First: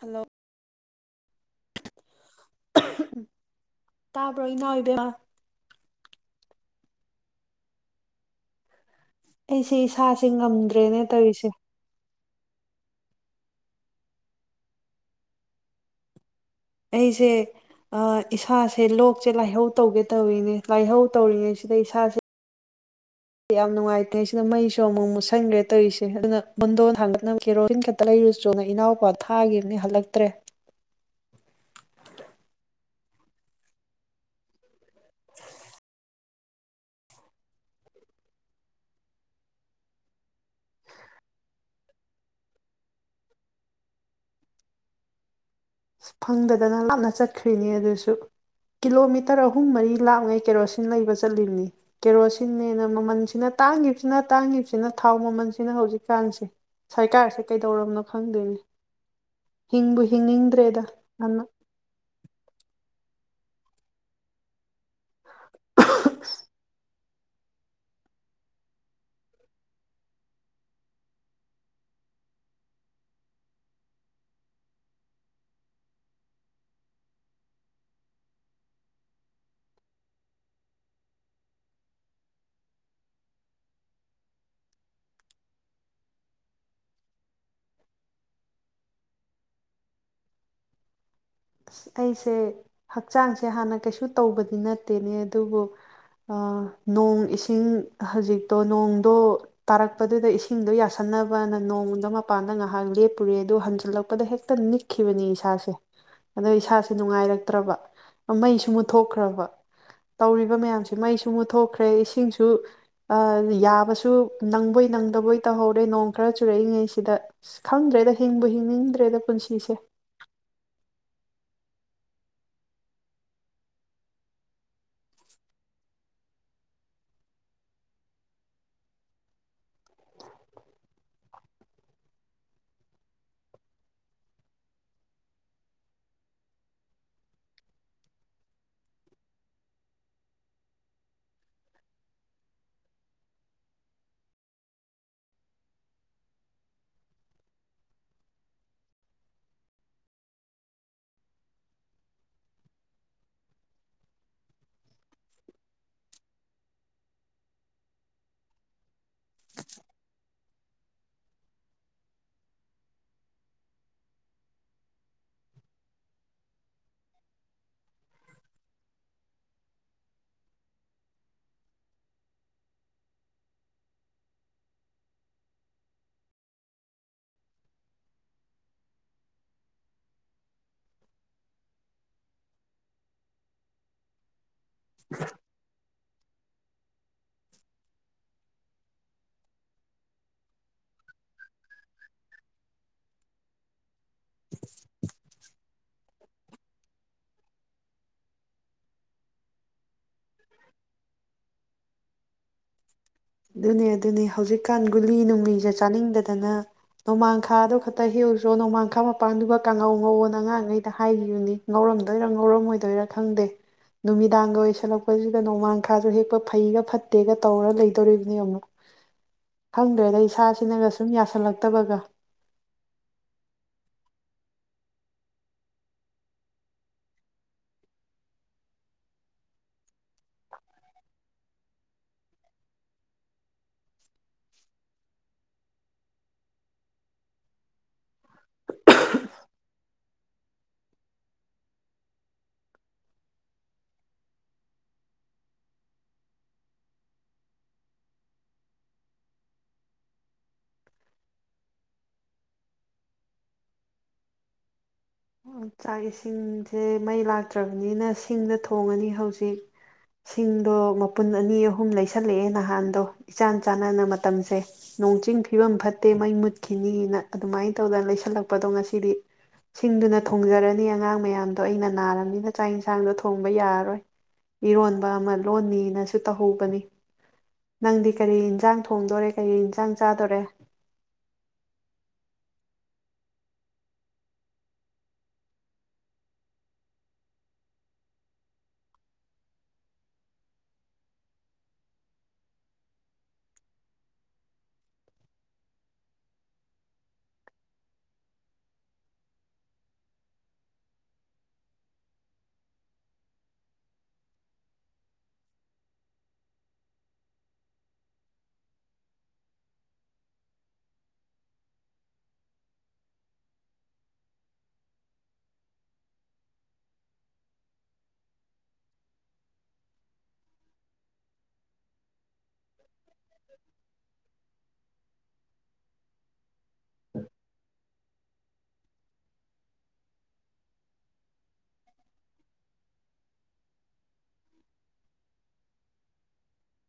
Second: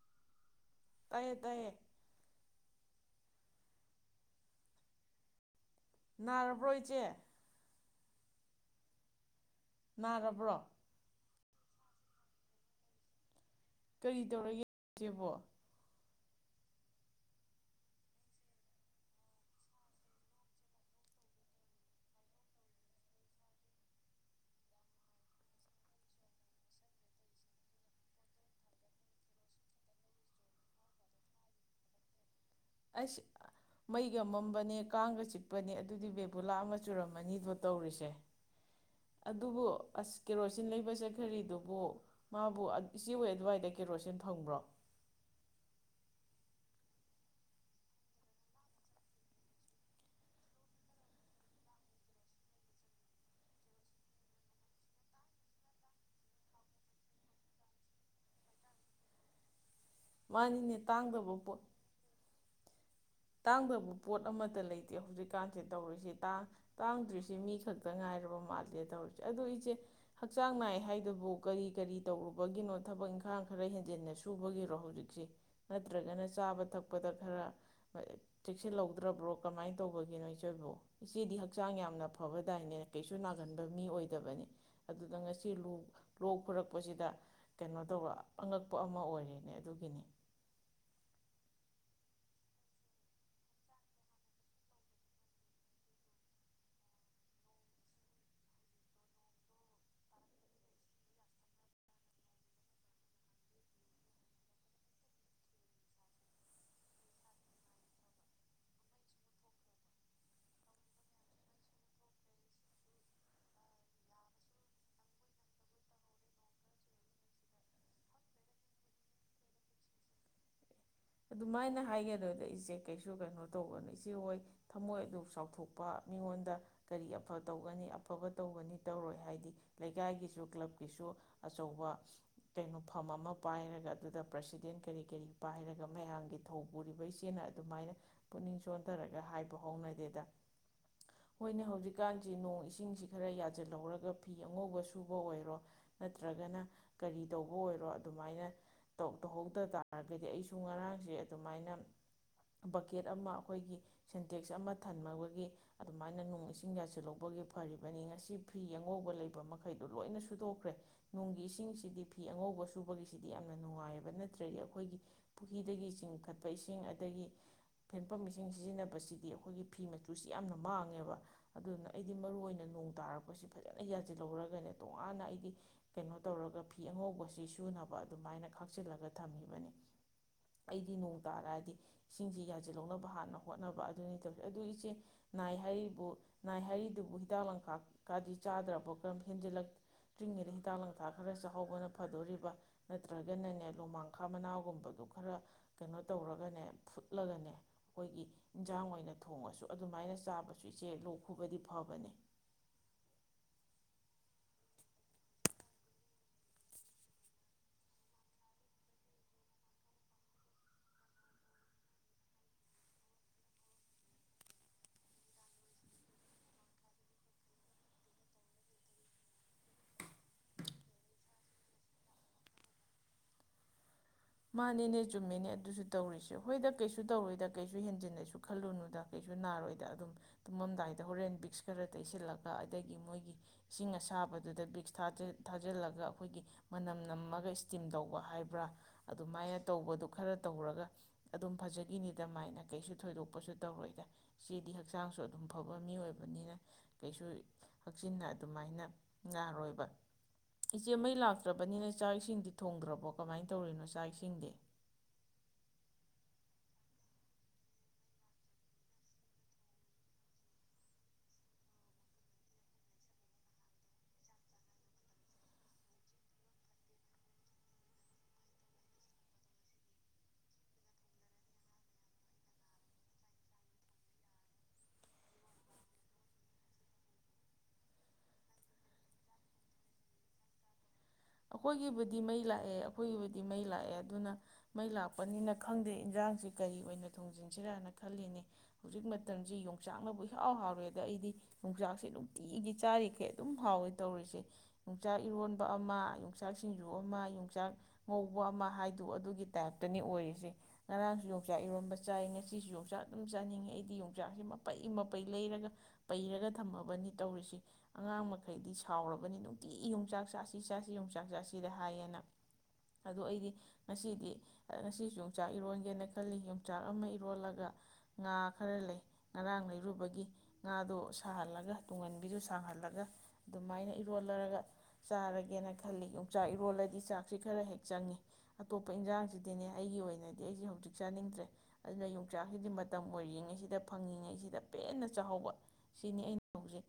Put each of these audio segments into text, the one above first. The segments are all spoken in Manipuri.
ꯍꯜꯂꯣ ꯇꯥꯌꯦ ꯇꯥꯌꯦ ꯇꯥꯕꯔꯣ ꯏꯅꯥꯎ ꯏꯕꯦꯝꯃꯥ [unintelligible] ꯏꯆꯦ ꯑꯩꯁꯦ ꯏꯁꯥꯁꯦ ꯅꯥꯔꯕ꯭ꯔꯣ ꯉꯝꯗ꯭ꯔꯦꯅꯦ ꯇꯧꯔꯤꯁꯦ ꯀꯩ ꯇꯧꯔꯒꯦꯖꯦꯕꯣ ꯑꯩꯁꯦ ꯑꯥ ꯏꯁꯥꯁꯦ ꯂꯣꯛꯁꯦ ꯂꯥꯏꯍꯧ ꯇꯧꯒꯦ ꯇꯧꯔꯤꯅꯦ ꯂꯥꯏꯍꯧ ꯇꯧꯔꯤꯉꯩꯁꯤꯗ ꯏꯁꯥꯁꯦ ꯌꯥꯝ ꯅꯨꯡꯉꯥꯏꯇꯦ ꯁꯤꯗ ꯃꯩꯁꯨ ꯑꯃꯨꯛ ꯃꯨꯠꯁꯤꯟꯈ꯭ꯔꯦ ꯇꯧꯔꯤꯁꯦ ꯑꯗꯨꯅ ꯄꯣꯗꯣꯟ ꯊꯥꯡꯒꯠꯅꯕ ꯀꯦꯔꯣꯗꯤꯟ ꯈꯛꯇ ꯂꯩꯔꯨꯆꯣꯅ ꯏꯅꯥꯎꯄꯥ ꯊꯥꯈꯤꯕꯅꯦ ꯍꯟꯂꯛꯇ꯭ꯔꯦ ꯑꯁ ꯃꯩꯒ ꯃꯝꯕꯅꯦ ꯀꯥꯡꯒ ꯆꯤꯛꯄꯅꯦ ꯑꯗꯨꯗꯤ ꯕꯦꯕꯨꯂꯥ ꯑꯃ ꯆꯨꯔꯝꯃꯅꯤꯕꯣ ꯇꯧꯔꯤꯁꯦ ꯑꯗꯨꯕꯨ ꯑꯁ ꯀꯦꯔꯣꯁꯤꯟ ꯂꯩꯕ ꯆꯠꯈ꯭ꯔꯤꯗꯨꯕꯨ ꯃꯥꯕꯨ ꯑꯗꯨ ꯏꯆꯦꯍꯣꯏ ꯑꯗꯨꯋꯥꯏꯗ ꯀꯦꯔꯣꯁꯤꯟ ꯐꯪꯕ꯭ꯔꯣ ꯐꯪꯗꯗꯅ ꯂꯥꯞꯅ ꯆꯠꯈ꯭ꯔꯤꯅꯤ ꯑꯗꯨꯁꯨ ꯀꯤꯂꯣꯃꯤꯇꯔ ꯑꯍꯨꯝ ꯃꯔꯤ ꯂꯥꯞꯉꯩ ꯀꯦꯔꯣꯁꯤꯟ ꯂꯩꯕ ꯆꯠꯂꯤꯕꯅꯤ ꯀꯦꯔꯣꯁꯤꯟꯅꯦꯅ ꯃꯃꯜꯁꯤꯅ ꯇꯥꯡꯒꯤꯕꯁꯤꯅ- ꯇꯥꯡꯒꯤꯕꯁꯤꯅ ꯊꯥꯎ ꯃꯃꯜꯁꯤꯅ ꯍꯧꯖꯤꯛꯀꯥꯟꯁꯦ ꯁꯔꯀꯥꯔꯁꯦ ꯀꯩꯗꯧꯔꯝꯅꯣ ꯈꯪꯗꯦ ꯍꯤꯡꯕꯨ-ꯍꯤꯡꯅꯤꯡ ꯅꯦ ꯇꯥꯡꯗꯕ ꯄꯣꯠ ꯇꯥꯡꯗꯕ ꯄꯣꯠ ꯑꯃꯇ ꯂꯩ ꯍꯧꯖꯤꯛꯀꯥꯟꯁꯦ ꯇꯧꯔꯤꯁꯦ ꯇꯥꯡ-ꯇꯥꯡꯗ꯭ꯔꯤꯁꯦ ꯁꯤ ꯃꯤ ꯈꯛꯇ ꯉꯥꯏꯔꯕ ꯃꯥꯜꯂꯦ ꯇꯧꯔꯤꯁꯦ ꯑꯗꯣ ꯑꯩꯁꯦ ꯍꯛꯆꯥꯡ ꯅꯥꯏ ꯍꯥꯏꯗꯨꯕꯨ ꯀꯔꯤ-ꯀꯔꯤ ꯇꯧꯔꯨꯕꯒꯤꯅꯣ ꯊꯕꯛ ꯏꯪꯈꯥꯡ ꯈꯔ ꯍꯦꯟꯖꯤꯟꯅ ꯁꯨꯕꯒꯤꯔꯣ ꯍꯧꯖꯤꯛꯁꯦ ꯅꯠꯇ꯭ꯔꯒꯅ ꯆꯥꯕ ꯊꯛꯄꯗ ꯈꯔ ꯆꯦꯛꯁꯤꯜ ꯍꯧꯗ꯭ꯔꯥꯕꯣ ꯀꯃꯥꯏꯅ ꯇꯧꯕꯒꯤꯅꯣ ꯏꯆꯣꯏꯕꯨ ꯏꯆꯦꯗꯤ ꯍꯛꯆꯥꯡ ꯌꯥꯝꯅ ꯐꯕꯗꯥꯏꯅꯦ ꯀꯩꯁꯨ ꯅꯥꯒꯟꯕ ꯃꯤ ꯑꯣꯏꯗꯕꯅꯤ ꯑꯗꯨꯗ ꯉꯁꯤ ꯂꯣꯡ ꯂꯣꯛ ꯈꯨꯔꯛꯄꯁꯤꯗ ꯀꯩꯅꯣ ꯇꯧꯕ ꯑꯉꯛꯄ ꯑꯃ ꯑꯣꯏꯔꯦꯅꯦ ꯑꯗꯨꯒꯤꯅꯤ ꯑꯁ ꯑꯩꯁꯦ ꯍꯛꯆꯥꯡꯁꯦ ꯍꯥꯟꯅ ꯀꯩꯁꯨ ꯇꯧꯕꯗꯤ ꯅꯠꯇꯦꯅꯦ ꯑꯗꯨꯕꯨ ꯑꯥ ꯅꯣꯡ ꯏꯁꯤꯡ ꯍꯧꯖꯤꯛꯇꯣ ꯅꯣꯡꯗꯣ ꯇꯥꯔꯛꯄꯗꯨꯗ ꯏꯁꯤꯡꯗꯣ ꯌꯥꯁꯟꯅꯕꯅ ꯅꯣꯡꯗꯣ ꯃꯄꯥꯟꯗ ꯉꯥꯍꯥꯛ ꯂꯦꯞꯄꯨꯔꯦ ꯑꯗꯨ ꯍꯟꯖꯤꯜꯂꯛꯄꯗ ꯍꯦꯛꯇ ꯅꯤꯛꯈꯤꯕꯅꯦ ꯏꯁꯥꯁꯦ ꯑꯗꯣ ꯏꯁꯥꯁꯦ ꯅꯨꯡꯉꯥꯏꯔꯛꯇ꯭ꯔꯕ ꯃꯩꯁꯨ ꯃꯨꯠꯊꯣꯛꯈ꯭ꯔꯕ ꯇꯧꯔꯤꯕ ꯃꯌꯥꯝꯁꯦ ꯃꯩꯁꯨ ꯃꯨꯠꯊꯣꯛꯈ꯭ꯔꯦ ꯏꯁꯤꯡꯁꯨ ꯑꯥ ꯌꯥꯕꯁꯨ ꯅꯪꯕꯣꯏ ꯅꯪꯗꯕꯣꯏ ꯇꯧꯍꯧꯔꯦ ꯅꯣꯡ ꯈꯔ ꯆꯨꯔꯛꯏꯉꯩꯁꯤꯗ ꯑꯁ ꯈꯪꯗ꯭ꯔꯦꯗ ꯍꯤꯡꯕꯨ ꯍꯤꯡꯅꯤꯡꯗ꯭ꯔꯦꯗ ꯄꯨꯟꯁꯤꯁꯦ ꯑꯗꯨꯃꯥꯏꯅ ꯍꯥꯏꯒꯗꯗ ꯏꯆꯦ ꯀꯩꯁꯨ ꯀꯩꯅꯣ ꯇꯧꯒꯅꯨ ꯏꯆꯦ ꯍꯣꯏ ꯊꯝꯃꯣꯏ ꯑꯗꯨ ꯆꯥꯎꯊꯣꯛꯄ ꯃꯤꯉꯣꯟꯗ ꯀꯔꯤ ꯑꯐ ꯇꯧꯒꯅꯤ ꯑꯐꯕ ꯇꯧꯒꯅꯤ ꯇꯧꯔꯣꯏ ꯍꯥꯏꯗꯤ ꯂꯩꯀꯥꯏꯒꯤꯁꯨ ꯀ꯭ꯂꯕꯀꯤꯁꯨ ꯑꯆꯧꯕ ꯀꯩꯅꯣ ꯐꯝ ꯑꯃ ꯄꯥꯏꯔꯒ ꯑꯗꯨꯗ ꯄ꯭ꯔꯁꯤꯗꯦꯟ ꯀꯔꯤ-ꯀꯔꯤ ꯄꯥꯏꯔꯒ ꯃꯌꯥꯝꯒꯤ ꯊꯧ ꯄꯨꯔꯤꯕ ꯏꯆꯦꯅ ꯑꯗꯨꯃꯥꯏꯅ ꯄꯨꯛꯅꯤꯡ ꯆꯣꯟꯊꯔꯒ ꯍꯥꯏꯕ ꯍꯧꯅꯗꯦꯗ ꯍꯣꯏꯅꯦ ꯍꯧꯖꯤꯛꯀꯥꯟꯁꯤ ꯅꯣꯡ ꯏꯁꯤꯡꯁꯤ ꯈꯔ ꯌꯥꯖꯤꯜꯍꯧꯔꯒ ꯐꯤ ꯑꯉꯧꯕ ꯁꯨꯕ ꯑꯣꯏꯔꯣ ꯅꯠꯇ꯭ꯔꯒꯅ ꯀꯔꯤ ꯇꯧꯕ ꯑꯣꯏꯔꯣ ꯑꯗꯨꯃꯥꯏꯅ ꯇꯧ-ꯇꯧꯍꯧꯗ ꯇꯥꯔꯒꯗꯤ ꯑꯩ ꯁꯨ ꯉꯔꯥꯡꯁꯦ ꯑꯗꯨꯃꯥꯏꯅ ꯕꯛꯀꯦꯠ ꯑꯃ ꯑꯩꯈꯣꯏꯒꯤ ꯁꯦꯟꯇꯦꯛꯁ ꯑꯃ ꯊꯟꯃꯋꯒꯤ ꯑꯗꯨꯃꯥꯏꯅ ꯅꯣꯡ ꯏꯁꯤꯡ ꯌꯥꯁꯤꯜ ꯍꯧꯕꯒꯤ ꯐꯔꯤꯕꯅꯤ ꯉꯁꯤ ꯐꯤ ꯑꯉꯧꯕ ꯂꯩꯕ ꯃꯈꯩꯗꯣ ꯂꯣꯏꯅ ꯁꯨꯗꯣꯛꯈ꯭ꯔꯦ ꯅꯨꯡꯒꯤ ꯏꯁꯤꯡꯁꯤꯗꯤ ꯐꯤ ꯑꯉꯧꯕ ꯁꯨꯕꯒꯤꯁꯤꯗꯤ ꯌꯥꯝꯅ ꯅꯨꯡꯉꯥꯏꯑꯕ ꯅꯠꯇ꯭ꯔꯗꯤ ꯑꯩꯈꯣꯏꯒꯤ ꯄꯨꯈꯔꯤꯗꯒꯤ ꯆꯤꯡꯈꯠꯄ ꯏꯁꯤꯡ ꯑꯗꯒꯤ ꯍꯦꯟꯄꯝ ꯏꯁꯤꯡ ꯁꯤꯖꯤꯟꯅꯕꯁꯤꯗꯤ ꯑꯩꯈꯣꯏꯒꯤ ꯐꯤ ꯃꯆꯨꯁꯤ ꯌꯥꯝꯅ ꯃꯥꯡꯉꯦꯕ ꯑꯗꯨꯅ ꯑꯩꯗꯤ ꯃꯔꯨ ꯑꯣꯏꯅ ꯅꯣꯡ ꯇꯥꯔꯛꯄꯁꯤ ꯐꯖꯅ ꯌꯥꯁꯤꯜꯍꯧꯔꯒꯅꯦ ꯇꯣꯉꯥꯟꯅ ꯑꯩꯗꯤ ꯀꯩꯅꯣ ꯇꯧꯔꯒ ꯐꯤ ꯑꯉꯧꯕꯁꯤ ꯁꯨꯅꯕ ꯑꯗꯨꯃꯥꯏꯅ ꯈꯥꯛꯆꯤꯜꯂꯒ ꯊꯝꯃꯤꯕꯅꯤ ꯑꯩꯗꯤ ꯅꯣꯡ ꯇꯥꯔꯗꯤ ꯏꯁꯤꯡꯁꯤ ꯌꯥꯖꯤꯜ ꯍꯧꯅꯕ ꯍꯥꯟꯅ ꯍꯣꯠꯅꯕ ꯑꯗꯨꯅꯤ ꯇꯧꯔꯤ ꯑꯗꯨ ꯏꯆꯦ ꯅꯥꯏ ꯍꯥꯏꯔꯤꯕꯨ ꯅꯥꯏ ꯍꯥꯏꯔꯤꯗꯨꯕꯨ ꯍꯤꯗꯥꯛ ꯂꯥꯡꯊꯥꯛ ꯀꯗꯤ ꯆꯥꯗ꯭ꯔꯕ ꯀꯔꯝ ꯍꯦꯟꯖꯤꯜꯂꯛꯇ꯭ꯔꯤꯉꯩꯗ ꯍꯤꯗꯥꯛ ꯂꯥꯡꯊꯥꯛ ꯈꯔ ꯆꯥꯍꯧꯕꯅ ꯐꯥꯗꯣꯔꯤꯕ ꯅꯠꯇ꯭ꯔꯒꯅꯅꯦ ꯂꯣꯃꯥꯡ ꯈꯥ ꯃꯅꯥꯒꯨꯝꯕ ꯑꯗꯨ ꯈꯔ ꯀꯩꯅꯣ ꯇꯧꯔꯒꯅꯦ ꯐꯨꯠꯂꯒꯅꯦ ꯑꯩꯈꯣꯏꯒꯤ ꯏꯟꯖꯥꯡ ꯑꯣꯏꯅ ꯊꯣꯡꯉꯁꯨ ꯑꯗꯨꯃꯥꯏꯅ ꯆꯥꯕꯁꯨ ꯏꯆꯦ ꯂꯣꯛ ꯈꯨꯕꯗꯤ ꯐꯕꯅꯦ ꯑꯗꯨꯅꯦ-ꯑꯗꯨꯅꯤ ꯍꯧꯖꯤꯛꯀꯥꯟ ꯒꯨꯂꯤ ꯅꯨꯡꯂꯤꯖꯦ ꯆꯥꯅꯤꯡꯗꯗꯅ ꯅꯣꯡꯃꯥꯡꯈꯥꯗꯣ ꯈꯛꯇ ꯍꯦꯛꯎꯆꯣꯅ ꯅꯣꯡꯃꯥꯡꯈꯥ ꯃꯄꯥꯟꯗꯨꯒ ꯀꯥꯡꯉꯧ ꯉꯧꯋꯣꯅ ꯑꯉꯥꯡꯉꯩꯗ ꯍꯥꯏꯈꯤꯕꯅꯤ ꯉꯧꯔꯝꯗꯣꯏꯔ ꯉꯧꯔꯝꯃꯣꯏꯗꯣꯏꯔ ꯈꯪꯗꯦ ꯅꯨꯃꯤꯗꯥꯡꯒ ꯑꯣꯏꯁꯜꯂꯛꯄꯁꯤꯒ ꯅꯣꯡꯃꯥꯡꯈꯥꯁꯨ ꯍꯦꯛꯄ ꯐꯩꯒ ꯐꯠꯇꯦꯒ ꯇꯧꯔ ꯂꯩ ꯇꯧꯔꯤꯕꯅꯦ ꯌꯥꯝꯅ ꯈꯪꯗ꯭ꯔꯦꯗ ꯏꯁꯥꯁꯤꯅꯒ ꯁꯨꯝ ꯌꯥꯁꯜꯂꯛꯇꯕꯒ ꯃꯥꯅꯦꯅꯦ ꯆꯨꯝꯃꯦꯅꯦ ꯑꯗꯨꯁꯨ ꯇꯧꯔꯤꯁꯦ ꯍꯣꯏꯗ ꯀꯩꯁꯨ ꯇꯧꯔꯣꯏꯗ ꯀꯩꯁꯨ ꯍꯦꯟꯖꯤꯟꯅꯁꯨ ꯈꯜꯂꯨꯅꯨꯗ ꯀꯩꯁꯨ ꯅꯥꯔꯣꯏꯗ ꯑꯗꯨꯝ ꯇꯨꯝꯃꯝꯗꯥꯏꯗ ꯍꯣꯔꯦꯟ ꯕꯤꯛꯁ ꯈꯔ ꯇꯩꯁꯤꯜꯂꯒ ꯑꯗꯒꯤ ꯃꯣꯏꯒꯤ ꯏꯁꯤꯡ ꯑꯁꯥꯕꯗꯨꯗ ꯕꯤꯛꯁ ꯊꯥꯖꯤꯜ-ꯊꯥꯖꯤꯜꯂꯒ ꯑꯩꯈꯣꯏꯒꯤ ꯃꯅꯝ ꯅꯝꯃꯒ ꯏꯁꯇꯤꯝ ꯇꯧꯕ ꯍꯥꯏꯕ꯭ꯔꯥ ꯑꯗꯨꯃꯥꯏꯅ ꯇꯧꯕꯗꯨ ꯈꯔ ꯇꯧꯔꯒ ꯑꯗꯨꯝ ꯐꯖꯈꯤꯅꯤꯗ ꯃꯥꯏꯅ ꯀꯩꯁꯨ ꯊꯣꯏꯗꯣꯛꯄꯁꯨ ꯇꯧꯔꯣꯏꯗ ꯏꯆꯦꯗꯤ ꯍꯛꯆꯥꯡꯁꯨ ꯑꯗꯨꯝ ꯐꯕ ꯃꯤ ꯑꯣꯏꯕꯅꯤꯅ ꯀꯩꯁꯨ ꯍꯛꯆꯤꯟꯅ ꯑꯗꯨꯃꯥꯏꯅ ꯌꯥꯔꯣꯏꯕ ꯏꯆꯦ ꯃꯩ ꯂꯥꯛꯇ꯭ꯔꯕꯅꯤꯅ ꯆꯥꯛ ꯏꯁꯤꯡꯗꯤ ꯊꯣꯡꯗ꯭ꯔꯕꯣ ꯀꯃꯥꯏꯅ ꯇꯧꯔꯤꯅꯣꯁꯦ ꯀꯥꯏꯁꯤꯡꯗꯤ ꯆꯥꯛ ꯏꯁꯤꯡꯁꯦ ꯃꯩ ꯂꯥꯛꯇ꯭ꯔꯕꯅꯤꯅ ꯁꯤꯡꯗ ꯊꯣꯡꯉꯅꯤ ꯍꯧꯖꯤꯛ ꯁꯤꯡꯗꯣ ꯃꯄꯨꯟ ꯑꯅꯤ ꯑꯍꯨꯝ ꯂꯩꯁꯜꯂꯛꯑꯦ ꯅꯍꯥꯟꯗꯣ ꯏꯆꯥꯟ-ꯆꯥꯟꯅꯅ ꯃꯇꯝꯁꯦ ꯅꯣꯡ ꯆꯤꯡ ꯐꯤꯕꯝ ꯐꯠꯇꯦ ꯃꯩ ꯃꯨꯠꯈꯤꯅꯤꯅ ꯑꯗꯨꯃꯥꯏꯅ ꯇꯧꯗꯅ ꯂꯩꯁꯜꯂꯛꯄꯗꯣ ꯉꯁꯤꯗꯤ ꯁꯤꯡꯗꯨꯅ ꯊꯣꯡꯖꯥꯔꯅꯤ ꯑꯉꯥꯡ ꯃꯌꯥꯝꯗꯣ ꯑꯩꯅ ꯅꯥꯔꯕꯅꯤꯅ ꯆꯥꯛ ꯏꯟꯁꯥꯡꯗꯣ ꯊꯣꯡꯕ ꯌꯥꯔꯣꯏ ꯏꯔꯣꯟꯕ ꯑꯃ ꯂꯣꯟꯅꯤꯅꯁꯨ ꯇꯧꯍꯧꯕꯅꯤ ꯅꯪꯗꯤ ꯀꯔꯤ ꯏꯟꯖꯥꯡ ꯊꯣꯡꯗꯣꯔꯦ ꯀꯔꯤ ꯏꯟꯖꯥꯡ ꯆꯥꯗꯣꯔꯦ ꯑꯩꯈꯣꯏꯒꯤꯕꯨꯗꯤ ꯃꯩ ꯂꯥꯛꯑꯦ ꯑꯩꯈꯣꯏꯒꯤꯕꯨꯗꯤ ꯃꯩ ꯂꯥꯛꯑꯦ ꯑꯗꯨꯅ ꯃꯩ ꯂꯥꯛꯄꯅꯤꯅ ꯈꯪꯗꯦ ꯏꯟꯖꯥꯡꯁꯤ ꯀꯔꯤ ꯑꯣꯏꯅ ꯊꯣꯡꯖꯤꯟꯁꯤꯔꯥꯅ ꯈꯜꯂꯤꯅꯦ ꯍꯧꯖꯤꯛ ꯃꯇꯝꯁꯤ ꯌꯣꯡꯆꯥꯛꯅꯕꯨ ꯏꯍꯥꯎ-ꯍꯥꯎꯔꯦꯗ ꯑꯩꯗꯤ ꯌꯣꯡꯆꯥꯛꯁꯤ ꯅꯨꯡꯇꯤꯗꯤ ꯆꯥꯔꯤꯈꯩ ꯑꯗꯨꯝ ꯍꯥꯎꯋꯦ ꯇꯧꯔꯤꯁꯦ ꯌꯣꯡꯆꯥꯛ ꯏꯔꯣꯟꯕ ꯑꯃ ꯌꯣꯡꯆꯥꯛ ꯁꯤꯡꯖꯨ ꯑꯃ ꯌꯣꯡꯆꯥꯛ ꯉꯧꯕ ꯑꯃ ꯍꯥꯏꯗꯨ ꯑꯗꯨꯒꯤ ꯇꯥꯏꯞꯇꯅꯤ ꯑꯣꯏꯔꯤꯁꯦ ꯉꯔꯥꯡꯁꯨ ꯌꯣꯡꯆꯥꯛ ꯏꯔꯣꯟꯝꯕ ꯆꯥꯏ ꯉꯁꯤꯁꯨ ꯌꯣꯡꯆꯥꯛ ꯑꯗꯨꯝ ꯆꯥꯅꯤꯡꯉꯦ ꯑꯩꯗꯤ ꯌꯣꯡꯆꯥꯛꯁꯤ ꯃꯄꯩ-ꯃꯄꯩ ꯂꯩꯔꯒ ꯄꯩꯔꯒ ꯊꯝꯃꯕꯅꯤ ꯇꯧꯔꯤꯁꯤ ꯑꯉꯥꯡ ꯃꯈꯩꯗꯤ ꯁꯥꯎꯔꯕꯅꯤ ꯅꯨꯡꯇꯤ ꯌꯣꯡꯆꯥꯛ ꯆꯥꯁꯤ-ꯆꯥꯁꯤ ꯌꯣꯡꯆꯥꯛ ꯌꯣꯡꯆꯥꯛ ꯆꯥꯁꯤꯗ ꯍꯥꯏꯌꯦꯅ ꯑꯗꯨ ꯑꯩꯗꯤ ꯉꯁꯤꯗꯤ-ꯉꯁꯤꯁꯨ ꯌꯣꯡꯆꯥꯛ ꯏꯔꯣꯟꯒꯦꯅ ꯈꯜꯂꯤ ꯌꯣꯡꯆꯥꯛ ꯑꯃ ꯏꯔꯣꯜꯂꯒ ꯉꯥ ꯈꯔ ꯂꯩ ꯉꯔꯥꯡ ꯂꯩꯔꯨꯕꯒꯤ ꯉꯥꯗꯣ ꯁꯥꯍꯜꯂꯒ ꯇꯨꯡꯍꯟꯕꯤꯗꯨ ꯁꯥꯡꯍꯜꯂꯒ ꯑꯗꯨꯃꯥꯏꯅ ꯏꯔꯣꯜꯂꯥꯔꯥꯒ ꯆꯥꯔꯒꯦꯅ ꯌꯣꯡꯆꯥꯛ ꯏꯔꯣꯜꯂꯗꯤ ꯆꯥꯛꯁꯤ ꯈꯔ ꯍꯦꯛ ꯆꯪꯉꯤ ꯑꯇꯣꯞꯄ ꯏꯟꯖꯥꯡꯁꯤꯗꯤꯅꯦ ꯑꯩꯒꯤ ꯑꯣꯏꯅꯗꯤ ꯑꯩꯁꯤ ꯍꯧꯖꯤꯛ ꯆꯥꯅꯤꯡꯗ꯭ꯔꯦ ꯑꯗꯨꯅ ꯌꯣꯡꯆꯥꯛꯁꯤꯗꯤ ꯃꯇꯝ ꯑꯣꯏꯔꯤꯉꯩꯁꯤꯗ ꯐꯪꯉꯤꯉꯩꯁꯤꯗ ꯄꯦꯟꯅ ꯆꯥꯎꯍꯧꯕ ꯁꯤꯅꯤ ꯑꯩꯅ ꯍꯧꯖꯤꯛ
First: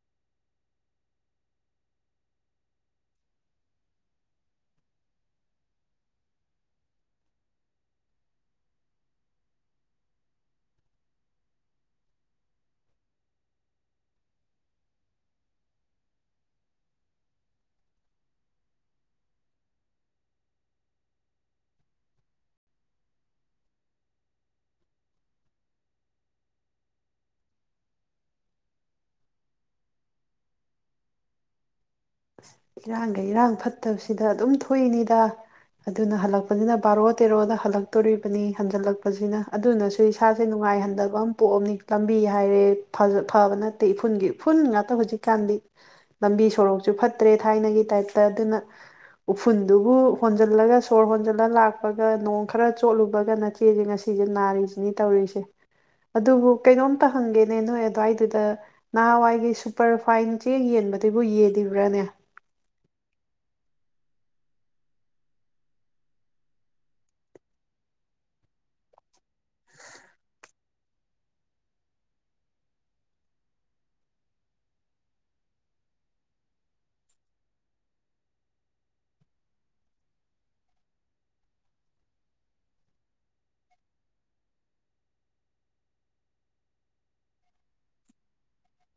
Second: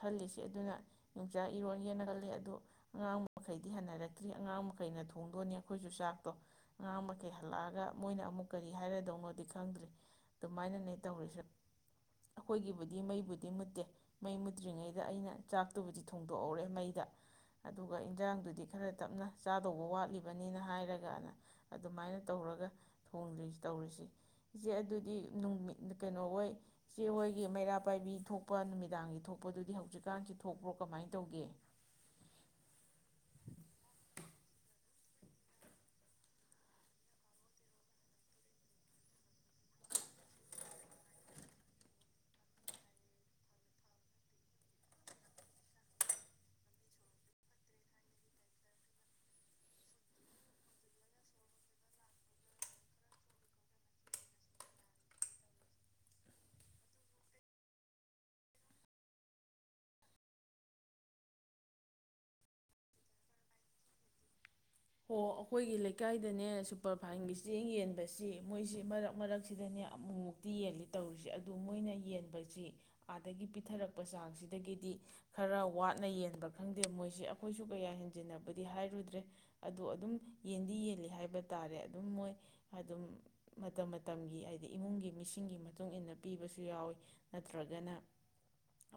ꯈꯜꯂꯤꯁꯤ ꯑꯗꯨꯅ ꯌꯣꯡꯆꯥꯛ ꯏꯔꯣꯟꯒꯦꯅ ꯈꯜꯂꯤ ꯑꯗꯨ ꯑꯉꯥꯡ ꯃꯌꯥꯝ ꯑꯥꯉꯥꯡ ꯃꯈꯩꯗꯤ ꯍꯟꯅꯔꯛꯇ꯭ꯔꯤ ꯑꯉꯥꯡ ꯃꯈꯩꯅ ꯊꯣꯡꯗꯣꯅꯤ ꯑꯩꯈꯣꯏꯁꯨ ꯆꯥꯛꯇꯣ ꯑꯉꯥꯡ ꯃꯈꯩ ꯍꯜꯂꯛꯑꯒ ꯃꯣꯏꯅ ꯑꯃꯨꯛ ꯀꯔꯤ ꯍꯥꯏꯔꯗꯣꯅꯣꯗꯤ ꯈꯪꯗ꯭ꯔꯤ ꯑꯗꯨꯃꯥꯏꯅꯅꯦ ꯇꯧꯔꯤꯁꯦ ꯑꯩꯈꯣꯏꯒꯤꯕꯨꯗꯤ ꯃꯩꯕꯨꯗꯤ ꯃꯨꯠꯇꯦ ꯃꯩ ꯃꯨꯠꯇ꯭ꯔꯤꯉꯩꯗ ꯑꯩꯅ ꯆꯥꯛꯇꯨꯕꯨꯗꯤ ꯊꯣꯡꯗꯣꯛꯑꯣꯔꯦ ꯃꯩꯗ ꯑꯗꯨ ꯑꯗꯨꯒ ꯏꯟꯖꯥꯡꯗꯨꯗꯤ ꯈꯔ ꯇꯞꯅ ꯆꯥꯗꯧꯕ ꯋꯥꯠꯂꯤꯕꯅꯤꯅ ꯍꯥꯏꯔꯒꯅ ꯑꯗꯨꯃꯥꯏꯅ ꯇꯧꯔꯒ ꯊꯣꯡꯗ꯭ꯔꯤ ꯇꯧꯔꯤꯁꯦ ꯏꯆꯦ ꯑꯗꯨꯗꯤ ꯅꯨꯃꯤꯠ ꯀꯩꯅꯣꯍꯣꯏ ꯏꯆꯦ ꯍꯣꯏꯒꯤ ꯃꯩꯔꯥ ꯄꯥꯏꯕꯤ ꯊꯣꯛꯄ ꯅꯨꯃꯤꯗꯥꯡꯒꯤ ꯊꯣꯛꯄꯗꯨꯗꯤ ꯍꯧꯖꯤꯛꯀꯥꯟꯁꯤ ꯊꯣꯛꯄ꯭ꯔꯣ ꯀꯃꯥꯏ ꯇꯧꯒꯦ ꯏꯔꯥꯡꯒ ꯏꯔꯥꯡ ꯐꯠꯇꯕꯁꯤꯗ ꯑꯗꯨꯝ ꯊꯣꯛꯏꯅꯤꯗ ꯑꯗꯨꯅ ꯍꯜꯂꯛꯄꯖꯤꯅ ꯕꯥꯔꯣ ꯇꯦꯔꯣꯗ ꯍꯜꯂꯛꯇꯣꯔꯤꯕꯅꯤ ꯍꯟꯖꯤꯜꯂꯛꯄꯁꯤꯅ ꯑꯗꯨꯅꯁꯨ ꯏꯁꯥꯁꯦ ꯅꯨꯡꯉꯥꯏꯍꯟꯗꯕ ꯑꯃ ꯄꯣꯛꯑꯝꯅꯤ ꯂꯝꯕꯤ ꯍꯥꯏꯔꯦ ꯐꯖꯥ-ꯐꯕ ꯅꯠꯇꯦ ꯏꯐꯨꯟꯒꯤ ꯏꯐꯨꯟ ꯉꯥꯛꯇ ꯍꯧꯖꯤꯛꯀꯥꯟꯗꯤ ꯂꯝꯕꯤ ꯁꯣꯔꯣꯛ ꯁꯨ ꯐꯠꯇ꯭ꯔꯦ ꯊꯥꯏꯅꯒꯤ ꯇꯥꯏꯞꯇ ꯑꯗꯨꯅ ꯎꯐꯨꯜꯗꯨꯕꯨ ꯍꯣꯟꯖꯜꯂꯒ ꯁꯣꯔ ꯍꯣꯟꯖꯜꯂ ꯂꯥꯛꯄꯒ ꯅꯣꯡ ꯈꯔ ꯆꯣꯠꯂꯨꯕꯒꯅ ꯅꯆꯦꯖꯦ ꯉꯁꯤꯁꯦ ꯅꯥꯔꯤꯁꯤꯅꯤ ꯇꯧꯔꯤꯁꯦ ꯑꯗꯨꯕꯨ ꯀꯩꯅꯣꯝꯇ ꯍꯪꯒꯦꯅꯦ ꯅꯣꯏ ꯑꯗꯨꯋꯥꯏꯗꯨꯗ ꯅꯍꯥꯟꯋꯥꯏꯒꯤ ꯁꯨꯄꯔ ꯐꯥꯏꯟ ꯆꯦ ꯌꯦꯟꯕꯗꯨꯕꯨ ꯌꯦꯂꯤꯕ ꯔꯥꯅꯦ ꯑꯣ ꯑꯩꯈꯣꯏꯒꯤ ꯂꯩꯀꯥꯏꯗꯅꯦ ꯁꯨꯄꯔꯐꯥꯏꯟꯒꯤ ꯆꯦꯡ ꯌꯦꯟꯕꯁꯤ ꯃꯣꯏꯁꯤ ꯃꯔꯛ-ꯃꯔꯛꯁꯤꯗꯅꯦ ꯑꯃꯨꯛꯃꯨꯛꯇꯤ ꯌꯦꯜꯂꯤ ꯇꯧꯔꯤꯁꯤ ꯑꯗꯨ ꯃꯣꯏꯅ ꯌꯦꯟꯕꯁꯤ ꯑꯥꯗꯒꯤ ꯄꯤꯊꯔꯛꯄ ꯆꯥꯡꯁꯤꯗꯒꯤꯗꯤ ꯈꯔ ꯋꯥꯠꯅ ꯌꯦꯟꯕ ꯈꯪꯗꯦ ꯃꯣꯏꯁꯤ ꯑꯩꯈꯣꯏꯁꯨ ꯀꯌꯥ ꯍꯦꯟꯖꯤꯟꯅꯕꯗꯤ ꯍꯥꯏꯔꯨꯗ꯭ꯔꯦ ꯑꯗꯣ ꯑꯗꯨꯝ ꯌꯦꯟꯗꯤ ꯌꯦꯜꯂꯤ ꯍꯥꯏꯕ ꯇꯥꯔꯦ ꯑꯗꯨꯝ ꯃꯣꯏ ꯑꯗꯨꯝ ꯃꯇꯝ-ꯃꯇꯝꯒꯤ ꯍꯥꯏꯗꯤ ꯏꯃꯨꯡꯒꯤ ꯃꯤꯁꯤꯡꯒꯤ ꯃꯇꯨꯡ ꯏꯟꯅ ꯄꯤꯕꯁꯨ ꯌꯥꯎꯋꯤ ꯅꯠꯇ꯭ꯔꯒꯅ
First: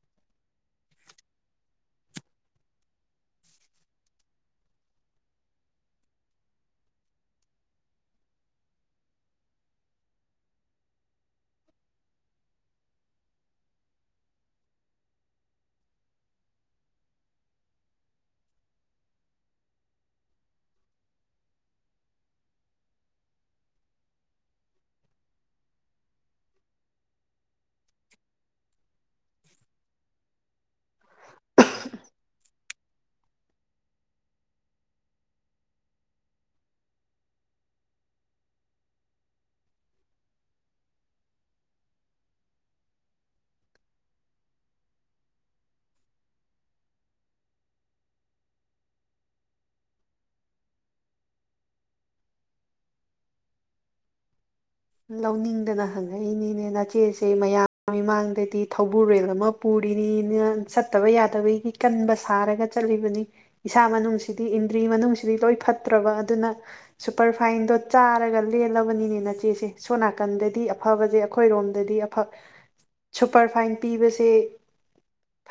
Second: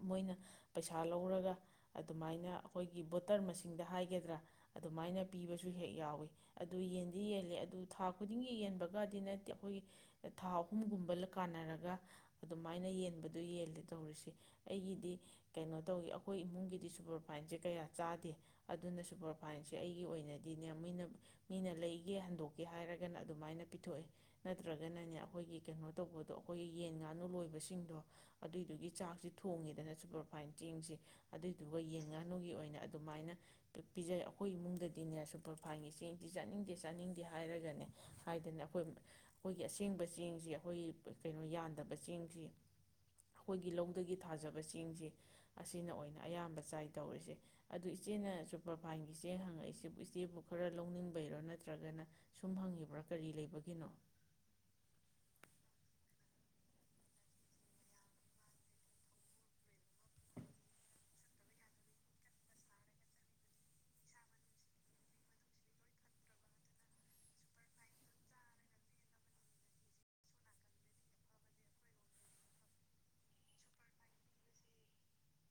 ꯃꯣꯏꯅ ꯄꯩꯁꯥ ꯂꯧꯔꯒ ꯑꯗꯨꯃꯥꯏꯅ ꯑꯩꯈꯣꯏꯒꯤ ꯕꯣꯇꯔ ꯃꯁꯤꯡꯗ ꯍꯥꯏꯒꯗ꯭ꯔꯥ ꯑꯗꯨꯃꯥꯏꯅ ꯄꯤꯕꯁꯨ ꯍꯦꯛ ꯌꯥꯎꯏꯤ ꯑꯗꯨ ꯌꯦꯟꯗꯤ ꯌꯦꯜꯂꯦ ꯑꯗꯨ ꯊꯥ ꯈꯨꯗꯤꯡꯒꯤ ꯌꯦꯟꯕꯒꯗꯤ ꯅꯠꯇꯦ ꯑꯩꯈꯣꯏꯒꯤ ꯊꯥ ꯑꯍꯨꯝꯒꯨꯝꯕ ꯀꯥꯟꯅꯔꯒ ꯑꯗꯨꯃꯥꯏꯅ ꯌꯦꯟꯕꯗꯣ ꯌꯦꯜꯂꯦ ꯇꯧꯔꯤꯁꯦ ꯑꯩꯒꯤꯗꯤ ꯀꯩꯅꯣ ꯇꯧꯏꯤ ꯑꯩꯈꯣꯏ ꯏꯃꯨꯡꯒꯤꯗꯤ ꯁꯨꯄꯔꯐꯥꯏꯟꯁꯦ ꯀꯌꯥ ꯆꯥꯗꯦ ꯑꯗꯨꯅ ꯁꯨꯄꯔꯐꯥꯏꯟꯁꯦ ꯑꯩ ꯒꯤ ꯑꯣꯏꯅꯗꯤꯅꯦ ꯃꯣꯏꯅ ꯃꯤꯅ ꯂꯩꯒꯦ ꯍꯟꯗꯣꯛꯀꯦ ꯍꯥꯏꯔꯒꯅ ꯑꯗꯨꯃꯥꯏꯅ ꯄꯤꯊꯣꯛꯑꯦ ꯅꯠꯇ꯭ꯔꯒꯅꯅꯦ ꯑꯩꯈꯣꯏꯒꯤ ꯀꯩꯅꯣ ꯇꯧꯕꯗꯣ ꯑꯩꯈꯣꯏꯒꯤ ꯌꯦꯟ ꯉꯥꯅꯨ ꯂꯣꯏꯕꯁꯤꯡꯗꯣ ꯑꯗꯨꯏꯗꯨꯒꯤ ꯆꯥꯛꯁꯤ ꯊꯣꯡꯉꯤꯗꯅ ꯁꯨꯄꯔꯐꯥꯏꯟ ꯆꯦꯡꯁꯦ ꯑꯗꯨꯏꯗꯨꯒ ꯌꯦꯟ ꯉꯥꯅꯨꯒꯤ ꯑꯣꯏꯅ ꯑꯗꯨꯃꯥꯏꯅ ꯄꯤꯖꯩ ꯑꯩꯈꯣꯏ ꯏꯃꯨꯡꯗꯗꯤ ꯑꯗꯨꯗꯤꯅꯦ ꯁꯨꯄꯔꯐꯥꯏꯟꯒꯤ ꯆꯦꯡꯗꯤ ꯆꯥꯅꯤꯡꯗꯦ ꯆꯥꯅꯤꯡꯗꯦ ꯍꯥꯏꯔꯒꯅꯦ ꯍꯥꯏꯗꯅ ꯑꯩꯈꯣꯏ ꯑꯩꯈꯣꯏꯒꯤ ꯑꯁꯦꯡꯕ ꯆꯦꯡꯁꯤ ꯑꯩꯈꯣꯏꯒꯤ ꯀꯩꯅꯣ ꯌꯥꯟꯗꯕ ꯆꯦꯡꯁꯤ ꯑꯩꯈꯣꯏꯒꯤ ꯂꯧꯗꯒꯤ ꯊꯥꯖꯕ ꯆꯦꯡꯁꯤ ꯑꯁꯤꯅ ꯑꯣꯏꯅ ꯑꯌꯥꯝꯕ ꯆꯥꯏ ꯇꯧꯔꯤꯁꯦ ꯑꯗꯨ ꯏꯆꯦꯅ ꯁꯨꯄꯔꯐꯥꯏꯟꯒꯤ ꯆꯦꯡ ꯍꯪꯉꯛꯏꯁꯦ ꯏꯆꯦꯕꯨ ꯈꯔ ꯂꯧꯅꯤꯡꯕꯩꯔꯥ ꯅꯠꯇ꯭ꯔꯒꯅ ꯁꯨꯝ ꯍꯪꯉꯤꯕ꯭ꯔꯥ ꯀꯔꯤ ꯂꯩꯕꯒꯤꯅꯣ ꯂꯧꯅꯤꯡꯗꯅ ꯍꯪꯉꯛꯏꯅꯤꯅꯦ ꯅꯆꯦꯁꯦ ꯃꯌꯥꯝ ꯃꯃꯥꯡꯗꯗꯤ ꯊꯧꯕꯨꯔꯦꯜ ꯑꯃ ꯄꯨꯔꯤꯅꯤꯅ ꯆꯠꯇꯕ ꯌꯥꯗꯕꯒꯤ ꯀꯟꯕ ꯁꯥꯔꯒ ꯆꯠꯂꯤꯕꯅꯤ ꯏꯁꯥ ꯃꯅꯨꯡꯁꯤꯗꯤ ꯏꯟꯗ꯭ꯔꯤ ꯃꯅꯨꯡꯁꯤꯗꯤ ꯂꯣꯏ ꯐꯠꯇ꯭ꯔꯕ ꯑꯗꯨꯅ ꯁꯨꯄꯔꯐꯥꯏꯟꯗꯣ ꯆꯥꯔꯒ ꯂꯦꯜꯂꯕꯅꯤꯅꯦ ꯅꯆꯦꯁꯦ ꯁꯣꯝ ꯅꯥꯀꯟꯗꯗꯤ ꯑꯐꯕꯁꯦ ꯑꯩꯈꯣꯏꯔꯣꯝꯗꯗꯤ ꯑꯐ ꯁꯨꯄꯔꯐꯥꯏꯟ ꯄꯤꯕꯁꯦ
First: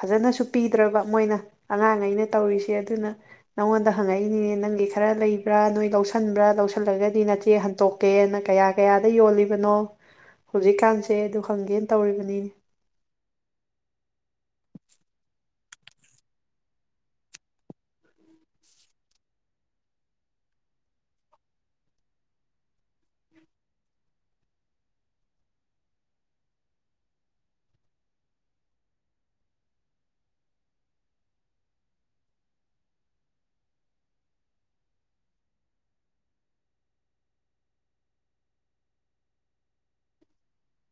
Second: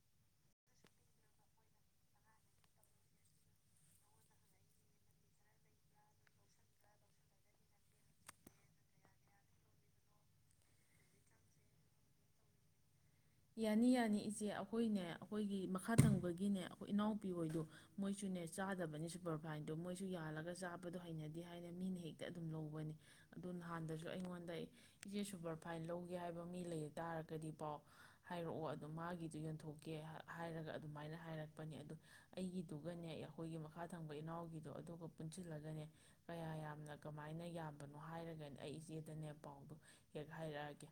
ꯐꯖꯅꯁꯨ ꯄꯤꯗ꯭ꯔꯕ ꯃꯣꯏꯅ ꯑꯉꯥꯡꯉꯩꯅ ꯇꯧꯔꯤꯁꯦ ꯑꯗꯨꯅ ꯅꯪꯉꯣꯟꯗ ꯍꯪꯉꯛꯏꯅꯤꯅꯦ ꯅꯪꯒꯤ ꯈꯔ ꯂꯩꯕ꯭ꯔꯥ ꯅꯣꯏ ꯂꯧꯁꯟꯕ꯭ꯔꯥ ꯂꯧꯁꯜꯂꯒꯗꯤ ꯅꯆꯦ ꯍꯟꯇꯣꯛꯀꯦꯅ ꯀꯌꯥ ꯀꯌꯥ [unintelligible] ꯌꯣꯜꯂꯤꯕꯅꯣ ꯍꯧꯖꯤꯛꯀꯥꯟꯁꯦ ꯑꯗꯨ ꯍꯨꯪꯒꯦ ꯇꯧꯔꯤꯕꯅꯤꯅꯦ ꯌꯥꯅꯤ ꯌꯥꯅꯤ ꯏꯆꯦ ꯑꯩꯈꯣꯏꯅꯦ ꯑꯩꯈꯣꯏꯒꯤ ꯃꯈꯥ ꯊꯪꯕꯒꯤꯅꯦ ꯑꯩꯈꯣꯏ ꯏꯅꯥꯎꯄꯤ ꯍꯣꯏꯗꯣ ꯃꯣꯏꯁꯨꯅꯦ ꯆꯥꯗꯕꯅꯤ ꯁꯨꯄꯔꯐꯥꯏꯟꯗꯣ ꯃꯣꯏꯁꯨ ꯌꯥꯜꯂꯒ ꯆꯥꯕꯗꯣ ꯍꯩꯅꯗꯦ ꯍꯥꯏꯅ ꯃꯤꯅ ꯍꯦꯛꯇ ꯑꯗꯨꯝ ꯂꯧꯕꯅꯦ ꯑꯗꯨ ꯅꯍꯥꯟꯗꯁꯨ ꯑꯩꯉꯣꯟꯗ ꯏꯆꯦ ꯁꯨꯄꯔꯐꯥꯏꯟ ꯂꯧꯒꯦ ꯍꯥꯏꯕ ꯃꯤ ꯂꯩ ꯇꯥꯔꯒꯗꯤ ꯄꯥꯎ ꯍꯥꯏꯔꯛꯑꯣ ꯑꯗꯣ ꯃꯥꯒꯤꯗꯨꯣ ꯌꯣꯟꯊꯣꯛꯀꯦ ꯍꯥꯏꯔꯒ ꯑꯗꯨꯃꯥꯏꯅ ꯍꯥꯏꯔꯛꯄꯅꯦ ꯑꯗꯨ ꯑꯩꯒꯤꯗꯨꯒꯅꯦ ꯑꯩꯈꯣꯏꯒꯤ ꯃꯈꯥ ꯊꯪꯕ ꯏꯅꯥꯎꯒꯤꯗꯣ ꯑꯗꯨꯒ ꯄꯨꯟꯁꯤꯜꯂꯒꯅꯦ ꯀꯌꯥ ꯌꯥꯝꯅ ꯀꯃꯥꯏꯅ ꯌꯥꯝꯕꯅꯣ ꯍꯥꯏꯔꯒꯅꯦ ꯑꯩ ꯏꯆꯦꯗꯅꯦ ꯄꯥꯎꯗ ꯍꯦꯛ ꯍꯥꯏꯔꯛꯑꯒꯦ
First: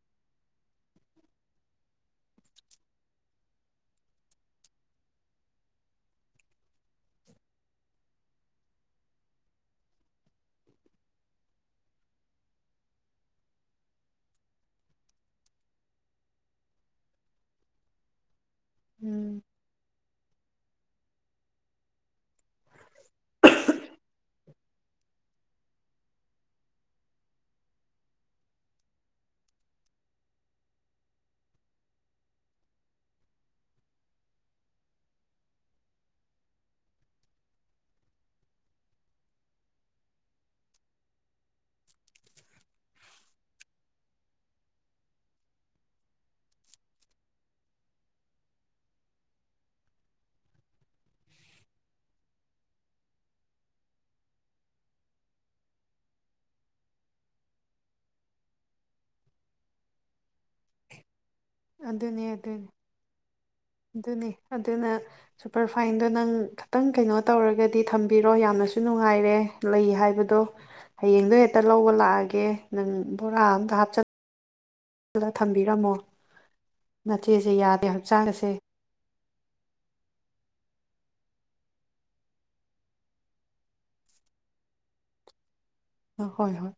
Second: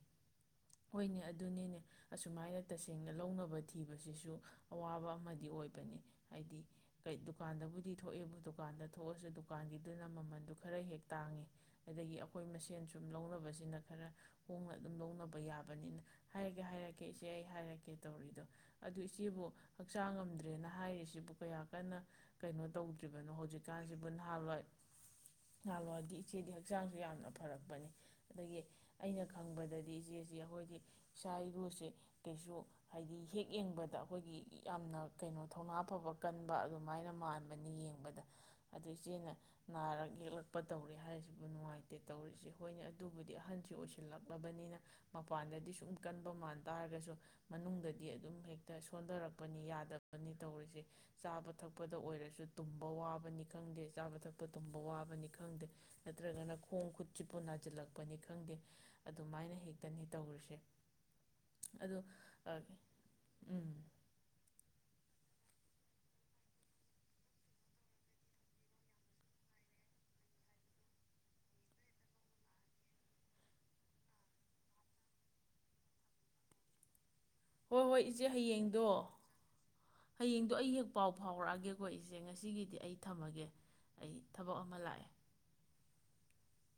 ꯍꯣꯏꯅꯦ ꯑꯗꯨꯅꯤꯅꯦ ꯑꯁꯨꯃꯥꯏꯅ ꯇꯁꯦꯡꯅ ꯂꯧꯅꯕ ꯊꯤꯕꯁꯤꯁꯨ ꯑꯋꯥꯕ ꯑꯃꯗꯤ ꯑꯣꯏꯕꯅꯤ ꯍꯥꯏꯗꯤ ꯀꯩ ꯗꯨꯀꯥꯟꯗꯕꯨꯗꯤ ꯊꯣꯛꯑꯦꯕꯨ ꯗꯨꯀꯥꯟꯗ ꯊꯣꯛꯑꯁꯨ ꯗꯨꯀꯥꯟꯒꯤꯗꯨꯅ ꯃꯃꯟꯗꯨ ꯈꯔ ꯍꯦꯛ ꯇꯥꯡꯉꯦ ꯑꯗꯒꯤ ꯑꯩꯈꯣꯏ ꯃꯁꯦꯟ ꯁꯨꯝ ꯂꯧꯅꯕꯁꯤꯅ ꯈꯔ ꯍꯣꯡꯅ ꯑꯗꯨꯝ ꯂꯧꯅꯕ ꯌꯥꯕꯅꯤꯅ ꯍꯥꯏꯔꯒꯦ ꯍꯥꯏꯔ ꯀꯀꯦ ꯏꯆꯦ ꯑꯩ ꯍꯥꯏꯔꯛꯀꯦ ꯇꯧꯔꯤꯗꯣ ꯑꯗꯨ ꯎꯝ ꯏꯆꯦꯕꯨ ꯍꯛꯆꯥꯡ ꯉꯝꯗ꯭ꯔꯦꯅ ꯍꯥꯏꯔꯤꯁꯤꯕꯨ ꯀꯌꯥ ꯀꯟꯅ ꯀꯩꯅꯣ ꯇꯧꯗ꯭ꯔꯤꯕꯅꯣ ꯍꯧꯖꯤꯛꯀꯥꯟꯁꯤꯕꯨ ꯅꯍꯥꯥꯟꯋꯥꯏ ꯅꯍꯥꯋꯥꯔꯗꯤ ꯏꯆꯦꯗꯤ ꯍꯛꯆꯥꯡꯁꯨ ꯌꯥꯝꯅ ꯐꯔꯛꯄꯅꯤ ꯑꯗꯒꯤ ꯑꯩꯅ ꯈꯪꯕꯗꯗꯤ ꯏꯆꯦꯁꯤ ꯑꯩꯈꯣꯏꯒꯤ ꯏꯁꯥ ꯏꯔꯨꯁꯦ ꯀꯩꯁꯨ ꯍꯥꯏꯗꯤ ꯍꯦꯛ ꯌꯦꯡꯕꯗ ꯑꯩꯈꯣꯏꯒꯤ ꯌꯥꯝꯅ ꯀꯩꯅꯣ ꯊꯧꯅꯥ ꯐꯕ ꯀꯟꯕ ꯑꯗꯨꯃꯥꯏꯅ ꯃꯥꯟꯕꯅꯤ ꯌꯦꯡꯕꯗ ꯑꯗꯨ ꯏꯆꯦꯅ ꯅꯥꯔꯛ ꯌꯦꯛꯂꯛꯄ ꯇꯧꯔꯦ ꯍꯥꯏꯔꯤꯁꯤꯕꯨ ꯅꯨꯡꯉꯥꯏꯇꯦ ꯇꯧꯔꯤꯁꯦ ꯍꯣꯏꯅꯦ ꯑꯗꯨꯕꯨꯗꯤ ꯑꯍꯟꯁꯤ ꯑꯣꯏꯁꯤꯜꯂꯛꯂꯕꯅꯤꯅ ꯃꯄꯥꯟꯗꯗꯤ ꯁꯨꯝ ꯀꯟꯕ ꯃꯥꯟ ꯇꯥꯔꯒꯁꯨ ꯃꯅꯨꯡꯗꯗꯤ ꯑꯗꯨꯝ ꯍꯦꯛꯇ ꯁꯣꯟꯊꯔꯛꯄꯅꯤ ꯌꯥꯗꯕꯅꯤ ꯇꯧꯔꯤꯁꯦ ꯆꯥꯕ ꯊꯛꯄꯗ ꯑꯣꯏꯔꯁꯨ ꯇꯨꯝꯕ ꯋꯥꯕꯅꯤ ꯈꯪꯗꯦ ꯆꯥꯕ ꯊꯛꯄ ꯇꯨꯝꯕ ꯋꯥꯕꯅꯤ ꯈꯪꯗꯦ ꯅꯠꯇ꯭ꯔꯒꯅ ꯈꯣꯡ ꯈꯨꯠꯁꯤꯠꯄꯨ ꯅꯥꯁꯤꯜꯂꯛꯄꯅꯤ ꯈꯪꯗꯦ ꯑꯗꯨꯃꯥꯏꯅ ꯍꯦꯛꯇꯅꯤ ꯇꯧꯔꯤꯁꯦ ꯑꯗꯣ ꯑꯗꯨꯅꯤ ꯑꯗꯨꯅꯤ ꯎꯝ ꯑꯗꯨꯅꯤ ꯑꯗꯨꯅ ꯁꯨꯄꯔꯐꯥꯏꯟꯗꯣ ꯅꯪ ꯈꯤꯇꯪ ꯀꯩꯅꯣ ꯇꯧꯔꯒꯗꯤ ꯊꯝꯕꯤꯔꯣ ꯌꯥꯝꯅꯁꯨ ꯅꯨꯡꯉꯥꯏꯔꯦ ꯂꯩ ꯍꯥꯏꯕꯗꯣ ꯍꯌꯦꯡꯗꯣ ꯍꯦꯛꯇ ꯂꯧꯕ ꯂꯥꯛꯑꯒꯦ ꯅꯪ ꯕꯣꯔꯥ ꯑꯝꯇ ꯍꯥꯞꯆꯜꯂ ꯗ ꯊꯝꯕꯤꯔꯝꯃꯣ ꯅꯆꯦꯁꯦ ꯍꯣꯏ ꯌꯥꯗꯦ ꯍꯣꯏ ꯏꯆꯦ ꯍꯛꯆꯥꯡꯒꯁꯦ ꯍꯌꯦꯡꯗꯣ ꯍꯌꯦꯡꯗꯣ ꯑꯩ ꯍꯦꯛ ꯄꯥꯎ ꯐꯥꯎꯔꯛꯑꯒꯦꯀꯣ ꯏꯆꯦ ꯉꯁꯤꯒꯤꯗꯤ ꯑꯩ ꯊꯝꯃꯒꯦ ꯑꯩ ꯊꯕꯛ ꯑꯃ ꯂꯥꯛꯑꯦ ꯍꯣꯏ ꯍꯣꯏ